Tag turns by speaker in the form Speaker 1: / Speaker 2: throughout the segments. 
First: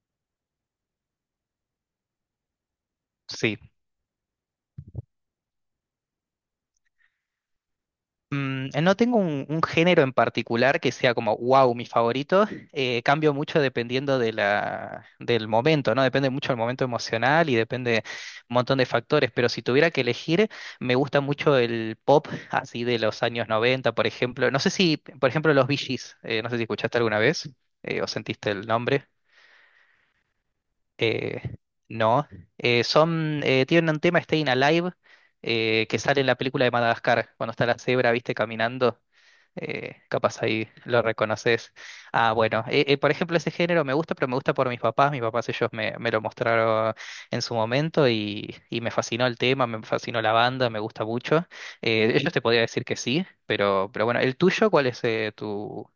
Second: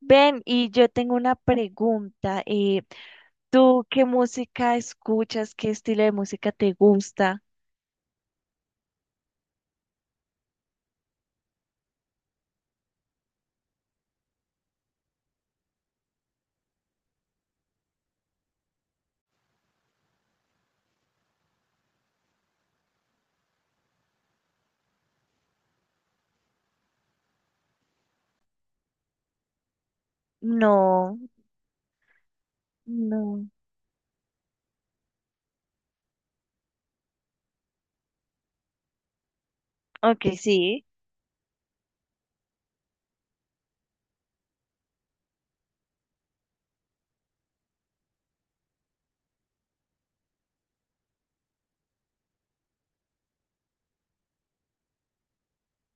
Speaker 1: Ven, y yo tengo una pregunta.
Speaker 2: Sí.
Speaker 1: ¿Tú qué música escuchas? ¿Qué estilo de música te gusta?
Speaker 2: No tengo un género en particular que sea como, wow, mi favorito. Cambio mucho dependiendo de del momento, ¿no? Depende mucho del momento emocional y depende un montón de factores. Pero si tuviera que elegir, me gusta mucho el pop, así de los años 90, por ejemplo. No sé si, por ejemplo, los Bee Gees, no sé si escuchaste alguna vez o sentiste el nombre.
Speaker 1: No,
Speaker 2: Eh, no.
Speaker 1: no.
Speaker 2: Tienen un tema, Staying Alive, que sale en la película de Madagascar, cuando está la cebra, viste, caminando.
Speaker 1: Ok,
Speaker 2: Capaz ahí
Speaker 1: sí.
Speaker 2: lo reconoces. Ah, bueno, por ejemplo, ese género me gusta, pero me gusta por mis papás. Mis papás ellos me lo mostraron en su momento y me fascinó el tema, me fascinó la banda, me gusta mucho. Ellos te podría decir que sí, pero bueno, ¿el tuyo cuál es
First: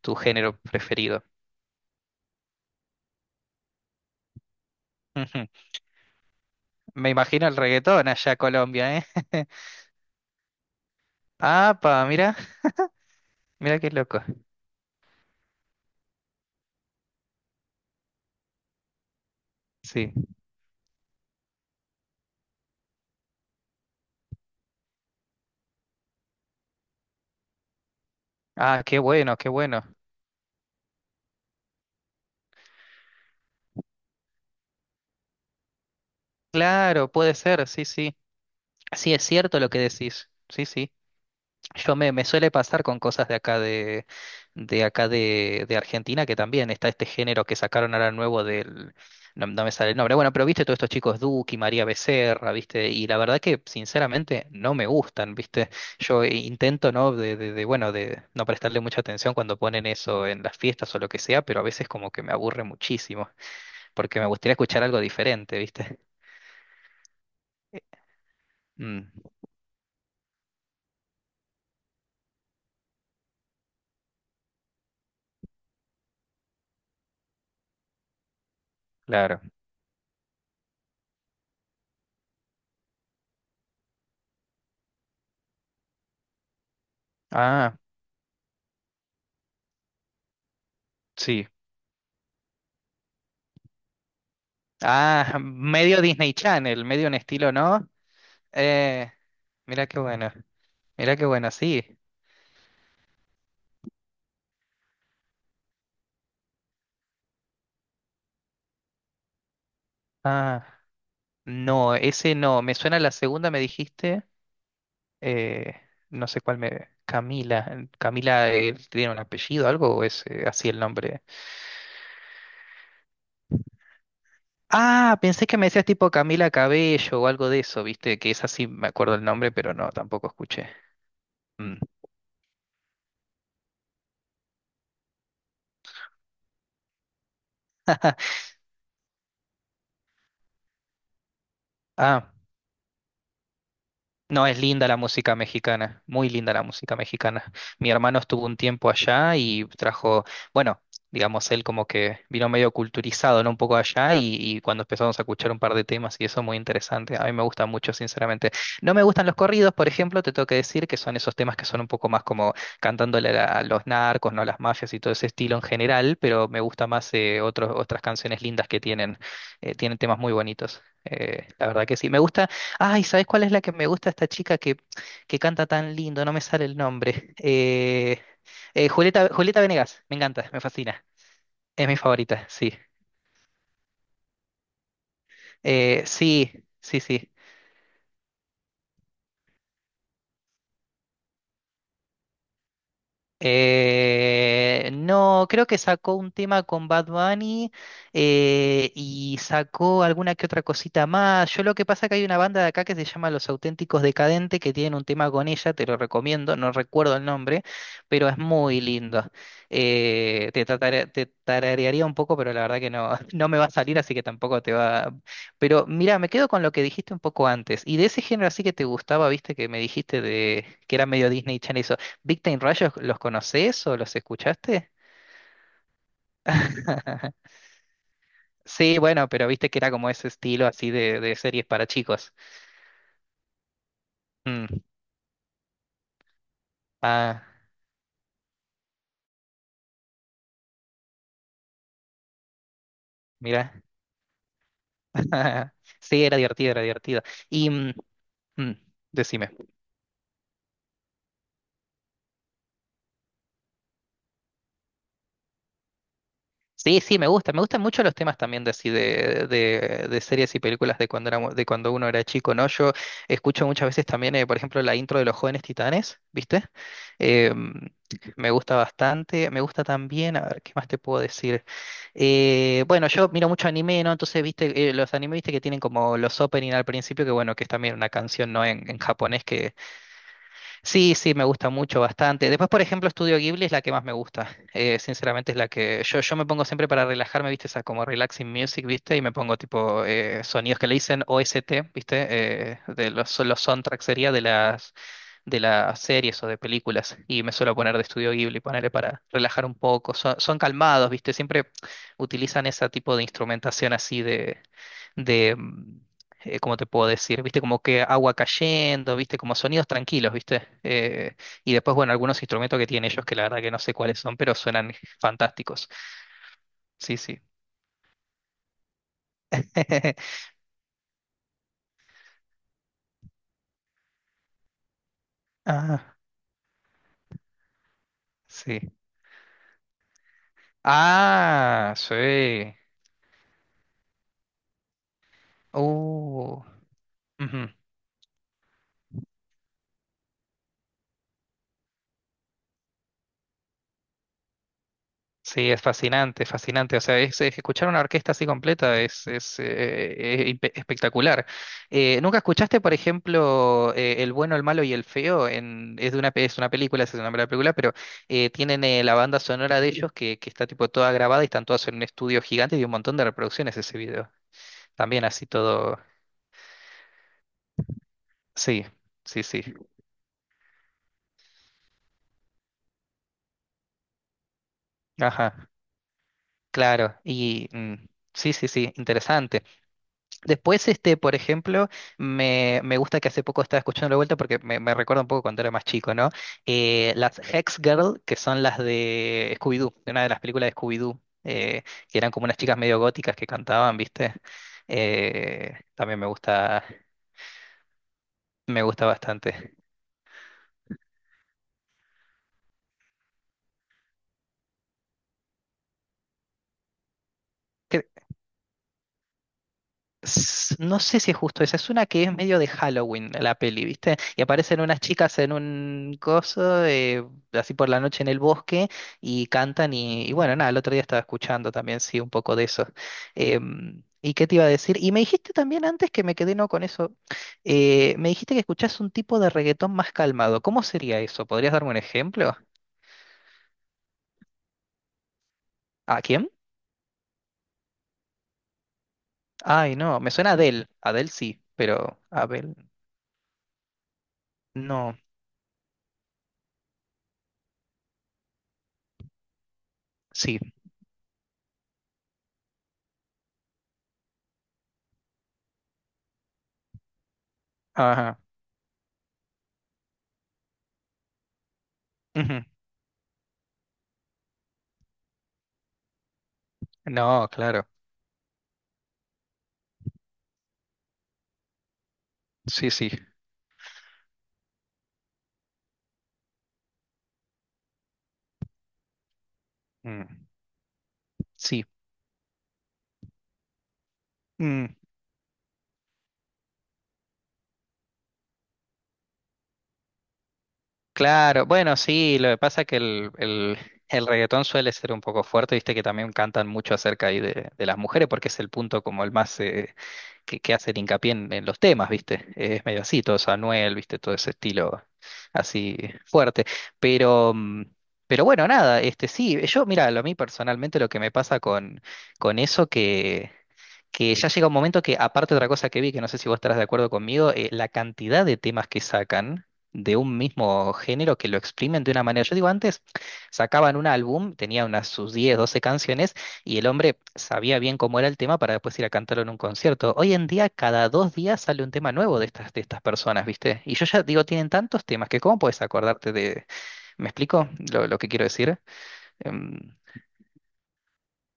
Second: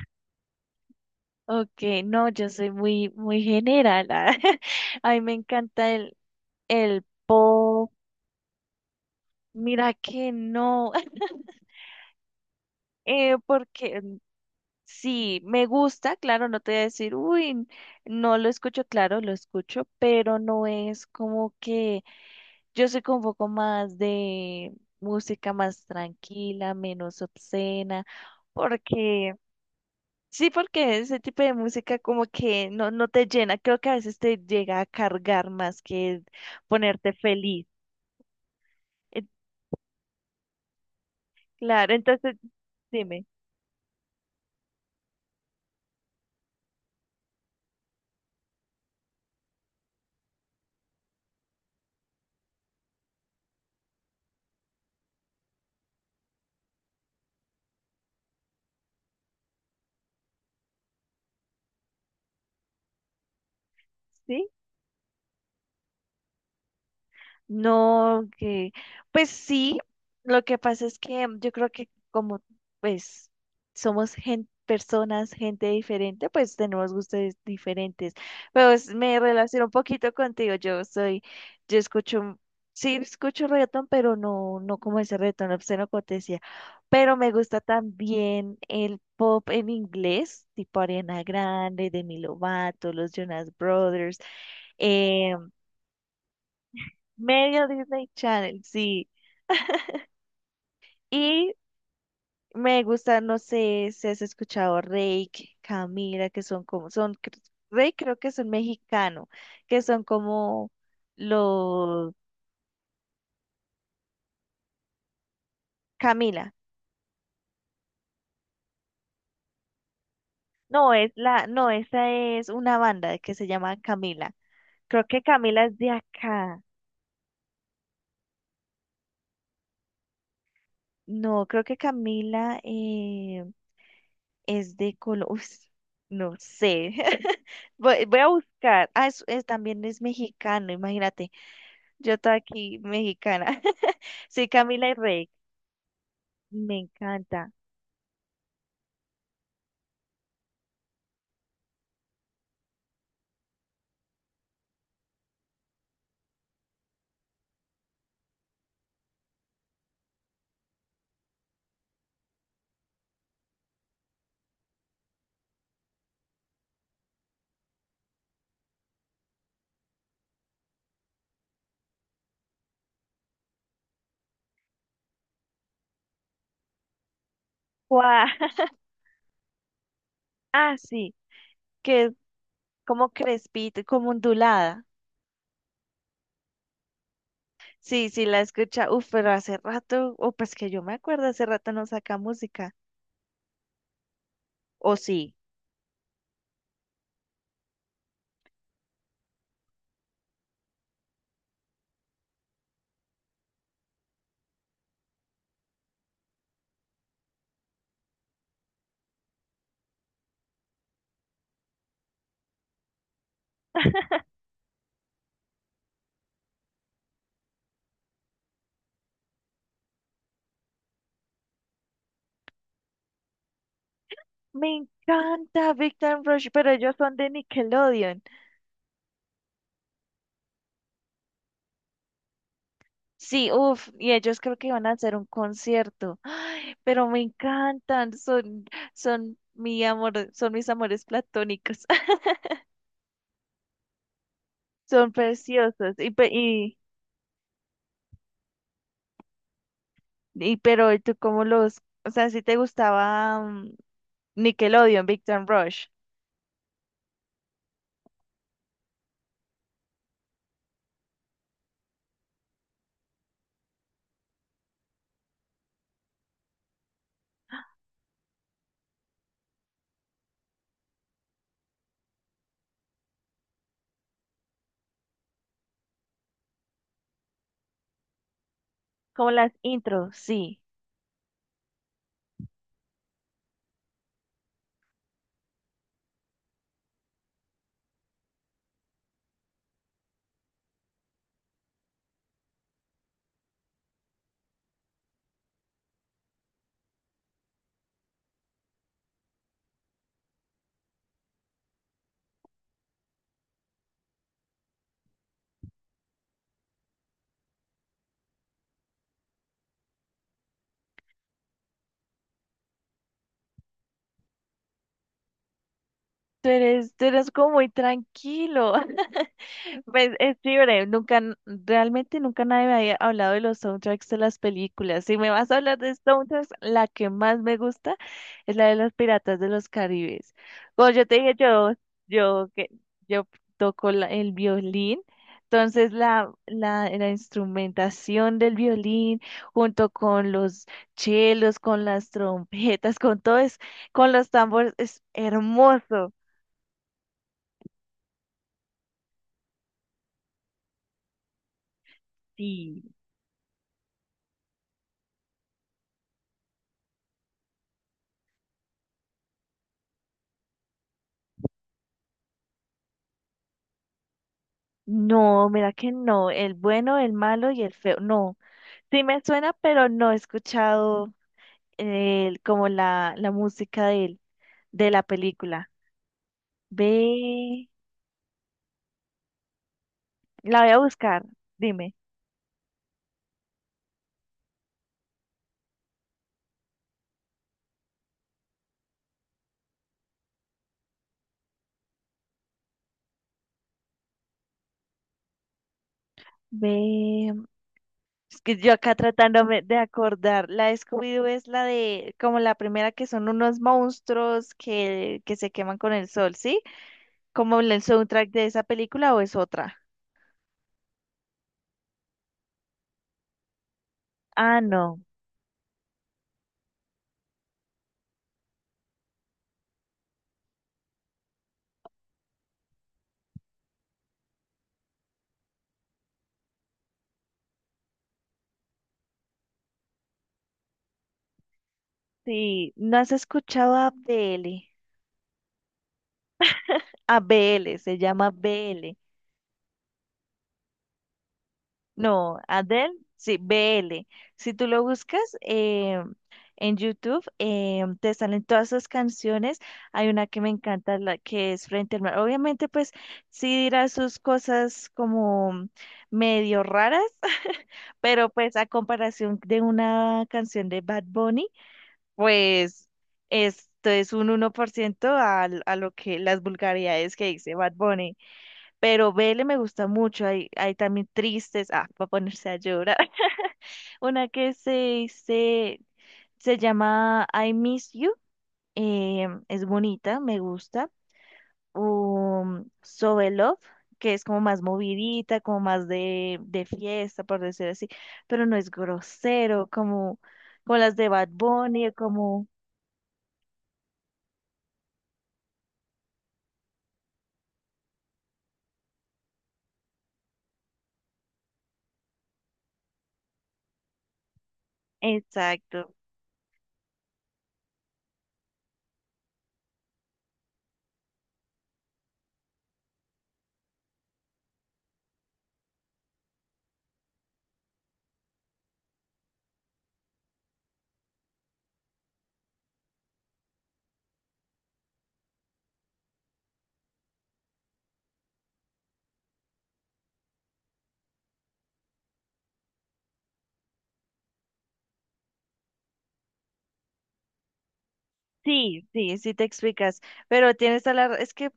Speaker 2: tu género preferido?
Speaker 1: Ok, no, yo soy muy, muy general. Ah. A mí me
Speaker 2: Ujú.
Speaker 1: encanta el
Speaker 2: Me imagino el
Speaker 1: pop.
Speaker 2: reggaetón allá en Colombia, ¿eh?
Speaker 1: Mira que no,
Speaker 2: Pa, mira, mira qué
Speaker 1: porque
Speaker 2: loco.
Speaker 1: sí, me gusta, claro, no te voy a decir, no lo escucho, claro, lo escucho,
Speaker 2: Sí.
Speaker 1: pero no es como que yo soy como un poco más de música más tranquila, menos obscena,
Speaker 2: Ah, qué
Speaker 1: porque
Speaker 2: bueno, qué bueno.
Speaker 1: sí, porque ese tipo de música como que no, no te llena, creo que a veces te llega a cargar más que
Speaker 2: Claro,
Speaker 1: ponerte
Speaker 2: puede
Speaker 1: feliz.
Speaker 2: ser, sí, sí. Sí, es
Speaker 1: Eh,
Speaker 2: cierto lo que decís. Sí, sí.
Speaker 1: Claro,
Speaker 2: Me
Speaker 1: entonces
Speaker 2: suele pasar con
Speaker 1: dime.
Speaker 2: cosas de acá de acá de Argentina, que también está este género que sacaron ahora nuevo del, no, no me sale el nombre. Bueno, pero viste todos estos chicos Duki, María Becerra, viste, y la verdad que sinceramente no me gustan, viste. Yo intento, ¿no? Bueno, de no prestarle mucha atención cuando ponen eso en las fiestas o lo que sea, pero a veces como que me aburre muchísimo, porque me
Speaker 1: ¿Sí?
Speaker 2: gustaría escuchar algo diferente, viste.
Speaker 1: No, que
Speaker 2: Mm,
Speaker 1: pues sí, lo que pasa es que yo creo que como pues personas, gente diferente, pues tenemos gustos diferentes. Pero me
Speaker 2: claro.
Speaker 1: relaciono un poquito contigo. Yo escucho, sí escucho reggaetón, pero no, no como ese reggaetón obsceno como te decía. Pero me gusta
Speaker 2: Ah,
Speaker 1: también el pop en inglés, tipo Ariana
Speaker 2: sí.
Speaker 1: Grande, Demi Lovato, los Jonas Brothers.
Speaker 2: Ah,
Speaker 1: em,
Speaker 2: medio Disney Channel, medio un estilo,
Speaker 1: Medio
Speaker 2: ¿no?
Speaker 1: Disney Channel, sí.
Speaker 2: Eh, Mira qué bueno, mira qué bueno,
Speaker 1: Y
Speaker 2: sí.
Speaker 1: me gusta, no sé si has escuchado Reik, Camila, que son como, Reik creo que son mexicano, que son
Speaker 2: Ah,
Speaker 1: como
Speaker 2: no,
Speaker 1: los,
Speaker 2: ese no, me suena la segunda, me dijiste, eh, no sé
Speaker 1: Camila.
Speaker 2: cuál me... Camila, Camila tiene un apellido, algo, o es así el
Speaker 1: No,
Speaker 2: nombre.
Speaker 1: no, esa es una banda que se llama Camila. Creo
Speaker 2: Ah,
Speaker 1: que
Speaker 2: pensé que
Speaker 1: Camila
Speaker 2: me
Speaker 1: es
Speaker 2: decías
Speaker 1: de
Speaker 2: tipo Camila
Speaker 1: acá.
Speaker 2: Cabello o algo de eso, viste, que es así, me acuerdo el nombre, pero no, tampoco escuché.
Speaker 1: No, creo
Speaker 2: Mm.
Speaker 1: que Camila es de Colombia. No sé. Voy a buscar. Ah, también es mexicano, imagínate. Yo
Speaker 2: Ah.
Speaker 1: estoy aquí, mexicana.
Speaker 2: No,
Speaker 1: Soy
Speaker 2: es linda
Speaker 1: Camila y
Speaker 2: la
Speaker 1: Rey.
Speaker 2: música mexicana, muy linda la
Speaker 1: Me
Speaker 2: música
Speaker 1: encanta.
Speaker 2: mexicana. Mi hermano estuvo un tiempo allá y trajo, bueno, digamos, él como que vino medio culturizado, ¿no? Un poco allá y cuando empezamos a escuchar un par de temas y eso muy interesante. A mí me gusta mucho, sinceramente. No me gustan los corridos, por ejemplo, te tengo que decir que son esos temas que son un poco más como cantándole a la- a los narcos, ¿no? A las mafias y todo ese estilo en general, pero me gusta más otras canciones lindas que tienen, tienen temas muy bonitos. La verdad que sí. Me gusta. Ay, ¿sabes cuál es la que me gusta esta chica que canta tan lindo? No me sale el nombre.
Speaker 1: ¡Guau!
Speaker 2: Julieta, Julieta Venegas, me encanta, me
Speaker 1: Ah,
Speaker 2: fascina.
Speaker 1: sí,
Speaker 2: Es mi
Speaker 1: que es
Speaker 2: favorita, sí.
Speaker 1: como crespita, como ondulada.
Speaker 2: Eh, sí, sí.
Speaker 1: Sí, sí, la escucha. Uf, pero hace rato, o pues que yo me acuerdo, hace rato no saca música. O sí.
Speaker 2: No, creo que sacó un tema con Bad Bunny y sacó alguna que otra cosita más. Yo lo que pasa que hay una banda de acá que se llama Los Auténticos Decadentes que tienen un tema con ella, te lo recomiendo, no recuerdo el nombre, pero es muy lindo. Te tararearía un poco, pero la verdad que no, no me va a salir, así que tampoco te va. Pero mira, me quedo con lo que dijiste un poco antes. Y de ese género así que te gustaba, viste, que me dijiste de que era medio Disney Channel. ¿Big Time Rush los conoces o los
Speaker 1: Me
Speaker 2: escuchaste?
Speaker 1: encanta Big Time Rush, pero ellos son de Nickelodeon.
Speaker 2: Sí, bueno, pero viste que era como ese estilo así de series para chicos.
Speaker 1: Sí, uff, y ellos creo que
Speaker 2: Mm,
Speaker 1: iban a hacer un concierto. Ay, pero me
Speaker 2: Ah,
Speaker 1: encantan, son mi amor, son mis amores platónicos.
Speaker 2: mira.
Speaker 1: Son preciosos.
Speaker 2: Sí, era divertido, era divertido. Y mm, mm, Decime.
Speaker 1: Y pero ¿y tú cómo los, o sea, si te gustaba Nickelodeon, Victor Rush,
Speaker 2: Sí, sí, me gusta. Me gustan mucho los temas también de así de series y películas de cuando era, de cuando uno era chico, ¿no? Yo escucho muchas veces también, por ejemplo, la intro de Los Jóvenes Titanes, ¿viste? Eh, Me gusta bastante. Me gusta también, a ver, ¿qué más te puedo decir? Bueno, yo miro mucho anime, ¿no? Entonces, ¿viste? Los anime, ¿viste? Que tienen como los opening al principio, que bueno, que es también una canción, ¿no? En
Speaker 1: como
Speaker 2: japonés.
Speaker 1: las intros, sí.
Speaker 2: Sí, sí, me gusta mucho, bastante. Después, por ejemplo, Estudio Ghibli es la que más me gusta. Sinceramente es la que yo me pongo siempre para relajarme, ¿viste? Esa como relaxing music, ¿viste? Y me pongo tipo sonidos que le dicen OST, ¿viste? De los soundtracks sería de las series o de películas. Y me suelo poner de Estudio Ghibli, ponerle para relajar un poco. Son, son calmados, ¿viste? Siempre utilizan ese tipo de instrumentación así de de, mm, ¿cómo te puedo decir? ¿Viste? Como que agua cayendo, ¿viste? Como sonidos tranquilos, ¿viste? Y después, bueno, algunos instrumentos que tienen ellos que la verdad que no sé cuáles son, pero suenan fantásticos.
Speaker 1: Tú
Speaker 2: Sí,
Speaker 1: eres
Speaker 2: sí.
Speaker 1: como muy tranquilo. Pues es libre, nunca, n- realmente nunca nadie me había hablado de los soundtracks de las películas. Si me vas a hablar de
Speaker 2: Ah,
Speaker 1: soundtracks, la que más me gusta es la de los
Speaker 2: sí.
Speaker 1: Piratas de los Caribes. Como yo te dije,
Speaker 2: Ah,
Speaker 1: yo, que,
Speaker 2: sí.
Speaker 1: yo toco el violín, entonces
Speaker 2: Uh,
Speaker 1: la
Speaker 2: Ujú.
Speaker 1: instrumentación del violín, junto con los chelos, con las trompetas, con todo es, con los tambores, es
Speaker 2: Sí, es
Speaker 1: hermoso.
Speaker 2: fascinante, fascinante. O sea, es escuchar una orquesta así completa es, espectacular. ¿Nunca escuchaste,
Speaker 1: Sí,
Speaker 2: por ejemplo, El bueno, el malo y el feo? En, es de una, pe- Es una película, ese es el nombre de la película, pero tienen la banda sonora de ellos que está tipo toda grabada y están todas en un estudio gigante y un montón de reproducciones ese video. También así
Speaker 1: no, mira que
Speaker 2: todo.
Speaker 1: no, el bueno, el malo y el feo, no,
Speaker 2: Sí,
Speaker 1: sí me
Speaker 2: sí,
Speaker 1: suena,
Speaker 2: sí.
Speaker 1: pero no he escuchado el, como la música de él, de la película.
Speaker 2: Ajá, claro.
Speaker 1: Ve,
Speaker 2: Sí, sí, sí, interesante.
Speaker 1: la voy a
Speaker 2: Después, este,
Speaker 1: buscar,
Speaker 2: por ejemplo,
Speaker 1: dime,
Speaker 2: me gusta que hace poco estaba escuchando la vuelta porque me recuerda un poco cuando era más chico, ¿no? Las Hex Girl, que son las de Scooby-Doo, de una de las películas de Scooby-Doo, que eran como unas chicas medio góticas que cantaban, ¿viste? Eh, también me gusta,
Speaker 1: ve, es que yo
Speaker 2: me
Speaker 1: acá
Speaker 2: gusta
Speaker 1: tratándome de
Speaker 2: bastante.
Speaker 1: acordar, la de Scooby-Doo es la de, como la primera que son unos monstruos que se queman con el sol, ¿sí? ¿Como el soundtrack de esa película o es otra?
Speaker 2: No sé si es justo esa, es una que es medio de Halloween la peli, ¿viste? Y
Speaker 1: Ah,
Speaker 2: aparecen
Speaker 1: no,
Speaker 2: unas chicas en un coso, así por la noche en el bosque, y cantan y bueno, nada, el otro día estaba escuchando también, sí, un poco de eso. Em, ¿y qué te iba a decir? Y me dijiste también antes que me quedé no con eso, me dijiste que escuchás un tipo de reggaetón más calmado. ¿Cómo sería eso? ¿Podrías darme un ejemplo?
Speaker 1: sí, ¿no has escuchado a Abdele?
Speaker 2: ¿A quién?
Speaker 1: A B L, se llama B L.
Speaker 2: Ay, no, me suena a Adele, Adele sí, pero
Speaker 1: No,
Speaker 2: Abel
Speaker 1: Adele, sí, B L. Si tú lo
Speaker 2: no,
Speaker 1: buscas en YouTube, te salen todas sus canciones. Hay una que me
Speaker 2: sí.
Speaker 1: encanta, la que es Frente al Mar. Obviamente, pues sí dirá sus cosas como medio raras, pero
Speaker 2: Ajá.
Speaker 1: pues a comparación de una canción de Bad Bunny,
Speaker 2: Ujú.
Speaker 1: pues esto es un uno por ciento a lo que las vulgaridades que
Speaker 2: No,
Speaker 1: dice Bad
Speaker 2: claro.
Speaker 1: Bunny. Pero Vele me gusta mucho, hay también tristes, ah, para ponerse a
Speaker 2: Sí,
Speaker 1: llorar.
Speaker 2: sí.
Speaker 1: Una que se llama I Miss You, es bonita, me
Speaker 2: Mm,
Speaker 1: gusta.
Speaker 2: sí.
Speaker 1: So in Love, que es como más
Speaker 2: Mm,
Speaker 1: movidita, como más de fiesta, por decir así, pero no es grosero, como, como las de Bad
Speaker 2: claro.
Speaker 1: Bunny,
Speaker 2: Bueno, sí,
Speaker 1: como,
Speaker 2: lo que pasa es que el reggaetón suele ser un poco fuerte, viste que también cantan mucho acerca ahí de las mujeres, porque es el punto como el más que hace el hincapié en los temas, viste. Es medio así, todo eso, Anuel, viste, todo ese estilo
Speaker 1: exacto.
Speaker 2: así fuerte. Pero, mm, pero bueno, nada, este sí, yo, mira, a mí personalmente lo que me pasa con eso que. Que ya llega un momento que, aparte de otra cosa que vi, que no sé si vos estarás de acuerdo conmigo, la cantidad de temas que sacan de un mismo género que lo exprimen de una manera. Yo digo, antes sacaban un álbum, tenía unas sus 10 12 canciones, y el hombre sabía bien cómo era el tema para después ir a cantarlo en un concierto. Hoy en día, cada dos días sale un tema nuevo de estas personas, ¿viste? Y yo ya digo, tienen tantos temas que cómo puedes acordarte de... ¿Me explico lo que quiero decir?
Speaker 1: Sí, sí, sí te
Speaker 2: Em,
Speaker 1: explicas, pero tienes a la, es que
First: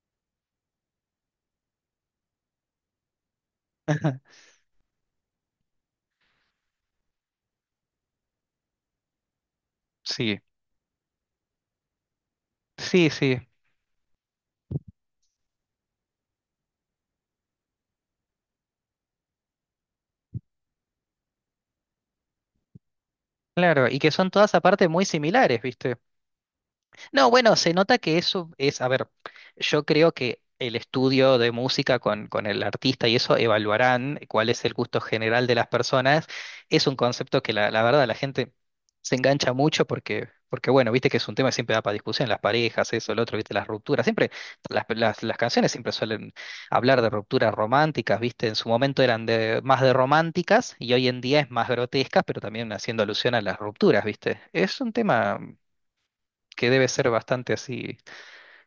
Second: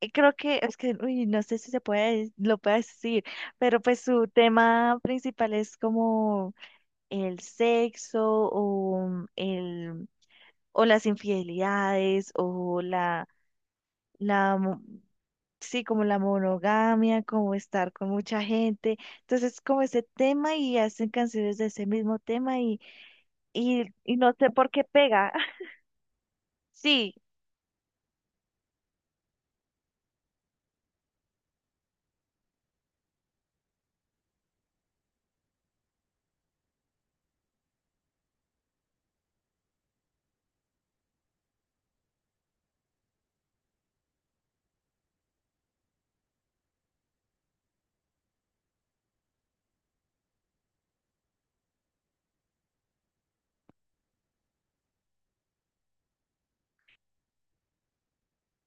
Speaker 1: creo que es que, uy, no sé si se puede, lo puedo decir, pero pues su tema principal es como el sexo o el
Speaker 2: sí,
Speaker 1: o las infidelidades o
Speaker 2: sí, sí.
Speaker 1: la mo- sí, como la monogamia, como estar con mucha gente. Entonces, como ese tema y hacen canciones de ese mismo tema
Speaker 2: Claro, y que
Speaker 1: y
Speaker 2: son
Speaker 1: no sé
Speaker 2: todas
Speaker 1: por qué
Speaker 2: aparte muy
Speaker 1: pega.
Speaker 2: similares, ¿viste?
Speaker 1: Sí,
Speaker 2: No, bueno, se nota que eso es, a ver, yo creo que el estudio de música con el artista y eso evaluarán cuál es el gusto general de las personas. Es un concepto que la verdad la gente se engancha mucho porque, bueno, viste que es un tema que siempre da para discusión, las parejas, eso, el otro, viste, las rupturas. Siempre las canciones siempre suelen hablar de rupturas románticas, viste, en su momento eran de, más de románticas y hoy en día es más grotescas, pero también haciendo alusión a las rupturas, viste. Es un tema que debe ser bastante así,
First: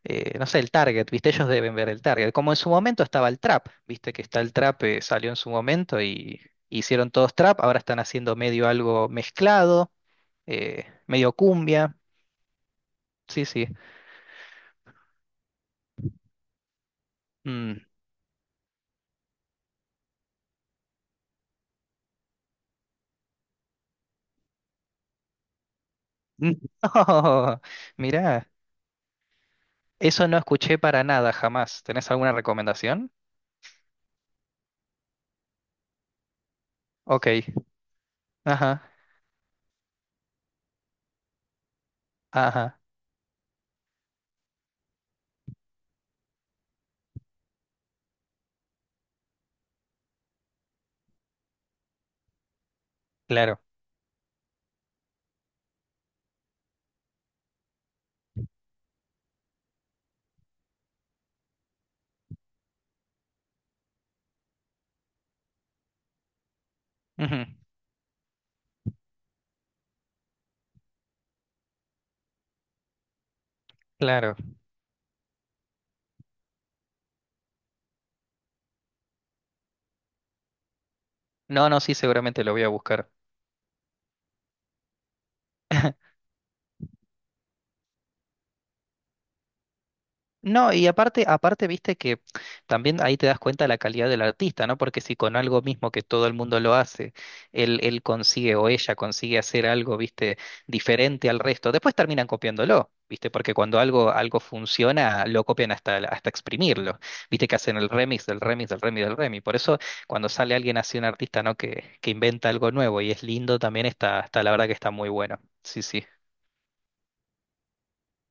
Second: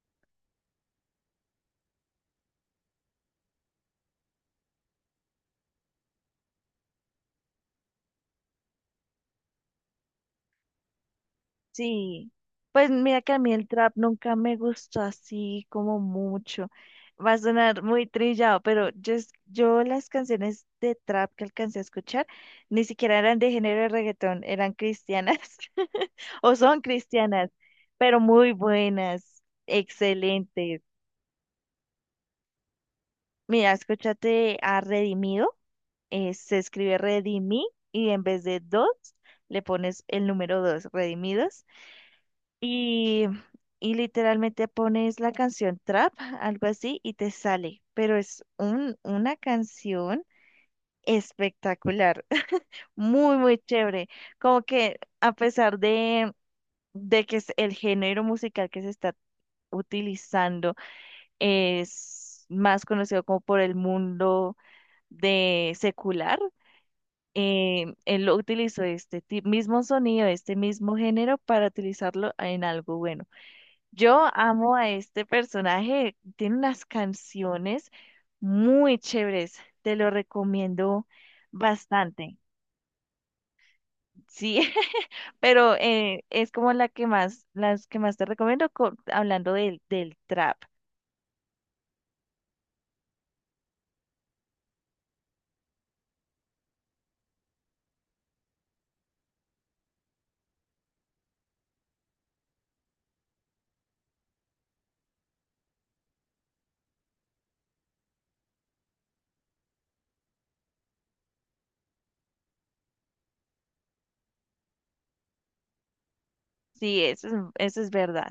Speaker 2: no sé, el target, ¿viste? Ellos deben ver el target. Como en su momento estaba el trap, ¿viste? Que está el trap, salió en su momento y hicieron todos trap, ahora están haciendo medio algo mezclado, medio cumbia,
Speaker 1: sí, pues mira que a
Speaker 2: sí,
Speaker 1: mí
Speaker 2: sí.
Speaker 1: el trap nunca me gustó así como mucho. Va a
Speaker 2: Mm.
Speaker 1: sonar muy trillado, pero yo las canciones de trap que alcancé a escuchar ni siquiera eran de género de reggaetón, eran cristianas o son cristianas,
Speaker 2: No,
Speaker 1: pero
Speaker 2: mirá,
Speaker 1: muy buenas,
Speaker 2: eso no escuché
Speaker 1: excelentes.
Speaker 2: para nada jamás. ¿Tenés alguna recomendación?
Speaker 1: Mira, escúchate a Redimido, se escribe
Speaker 2: Ok,
Speaker 1: Redimí y en vez de
Speaker 2: ajá,
Speaker 1: dos le pones el número dos, Redimidos.
Speaker 2: ajá,
Speaker 1: Y, y literalmente pones la canción trap, algo así, y te sale. Pero es una canción espectacular, muy, muy
Speaker 2: claro,
Speaker 1: chévere. Como que a pesar de que es el género musical que se está utilizando es más conocido como por el mundo de secular.
Speaker 2: ujú,
Speaker 1: Eh, él lo utilizó mismo sonido, este mismo género para utilizarlo en algo bueno. Yo
Speaker 2: claro.
Speaker 1: amo a este personaje, tiene unas canciones muy chéveres, te lo recomiendo
Speaker 2: No, no, sí,
Speaker 1: bastante,
Speaker 2: seguramente lo voy a buscar.
Speaker 1: sí, pero es como la que más, las que más te recomiendo hablando del trap,
Speaker 2: No, y aparte, aparte, viste que también ahí te das cuenta de la calidad del artista, ¿no? Porque si con algo mismo que todo el mundo lo hace, él consigue o ella consigue hacer algo, viste, diferente al resto, después terminan copiándolo, viste, porque cuando algo, algo funciona, lo copian hasta, hasta exprimirlo, viste que hacen el remix del remix del remix del remix. Por eso, cuando sale alguien así, un artista, ¿no? Que inventa algo nuevo y es lindo, también está, está, la verdad que está muy bueno. Sí, sí.
Speaker 1: sí, eso es verdad.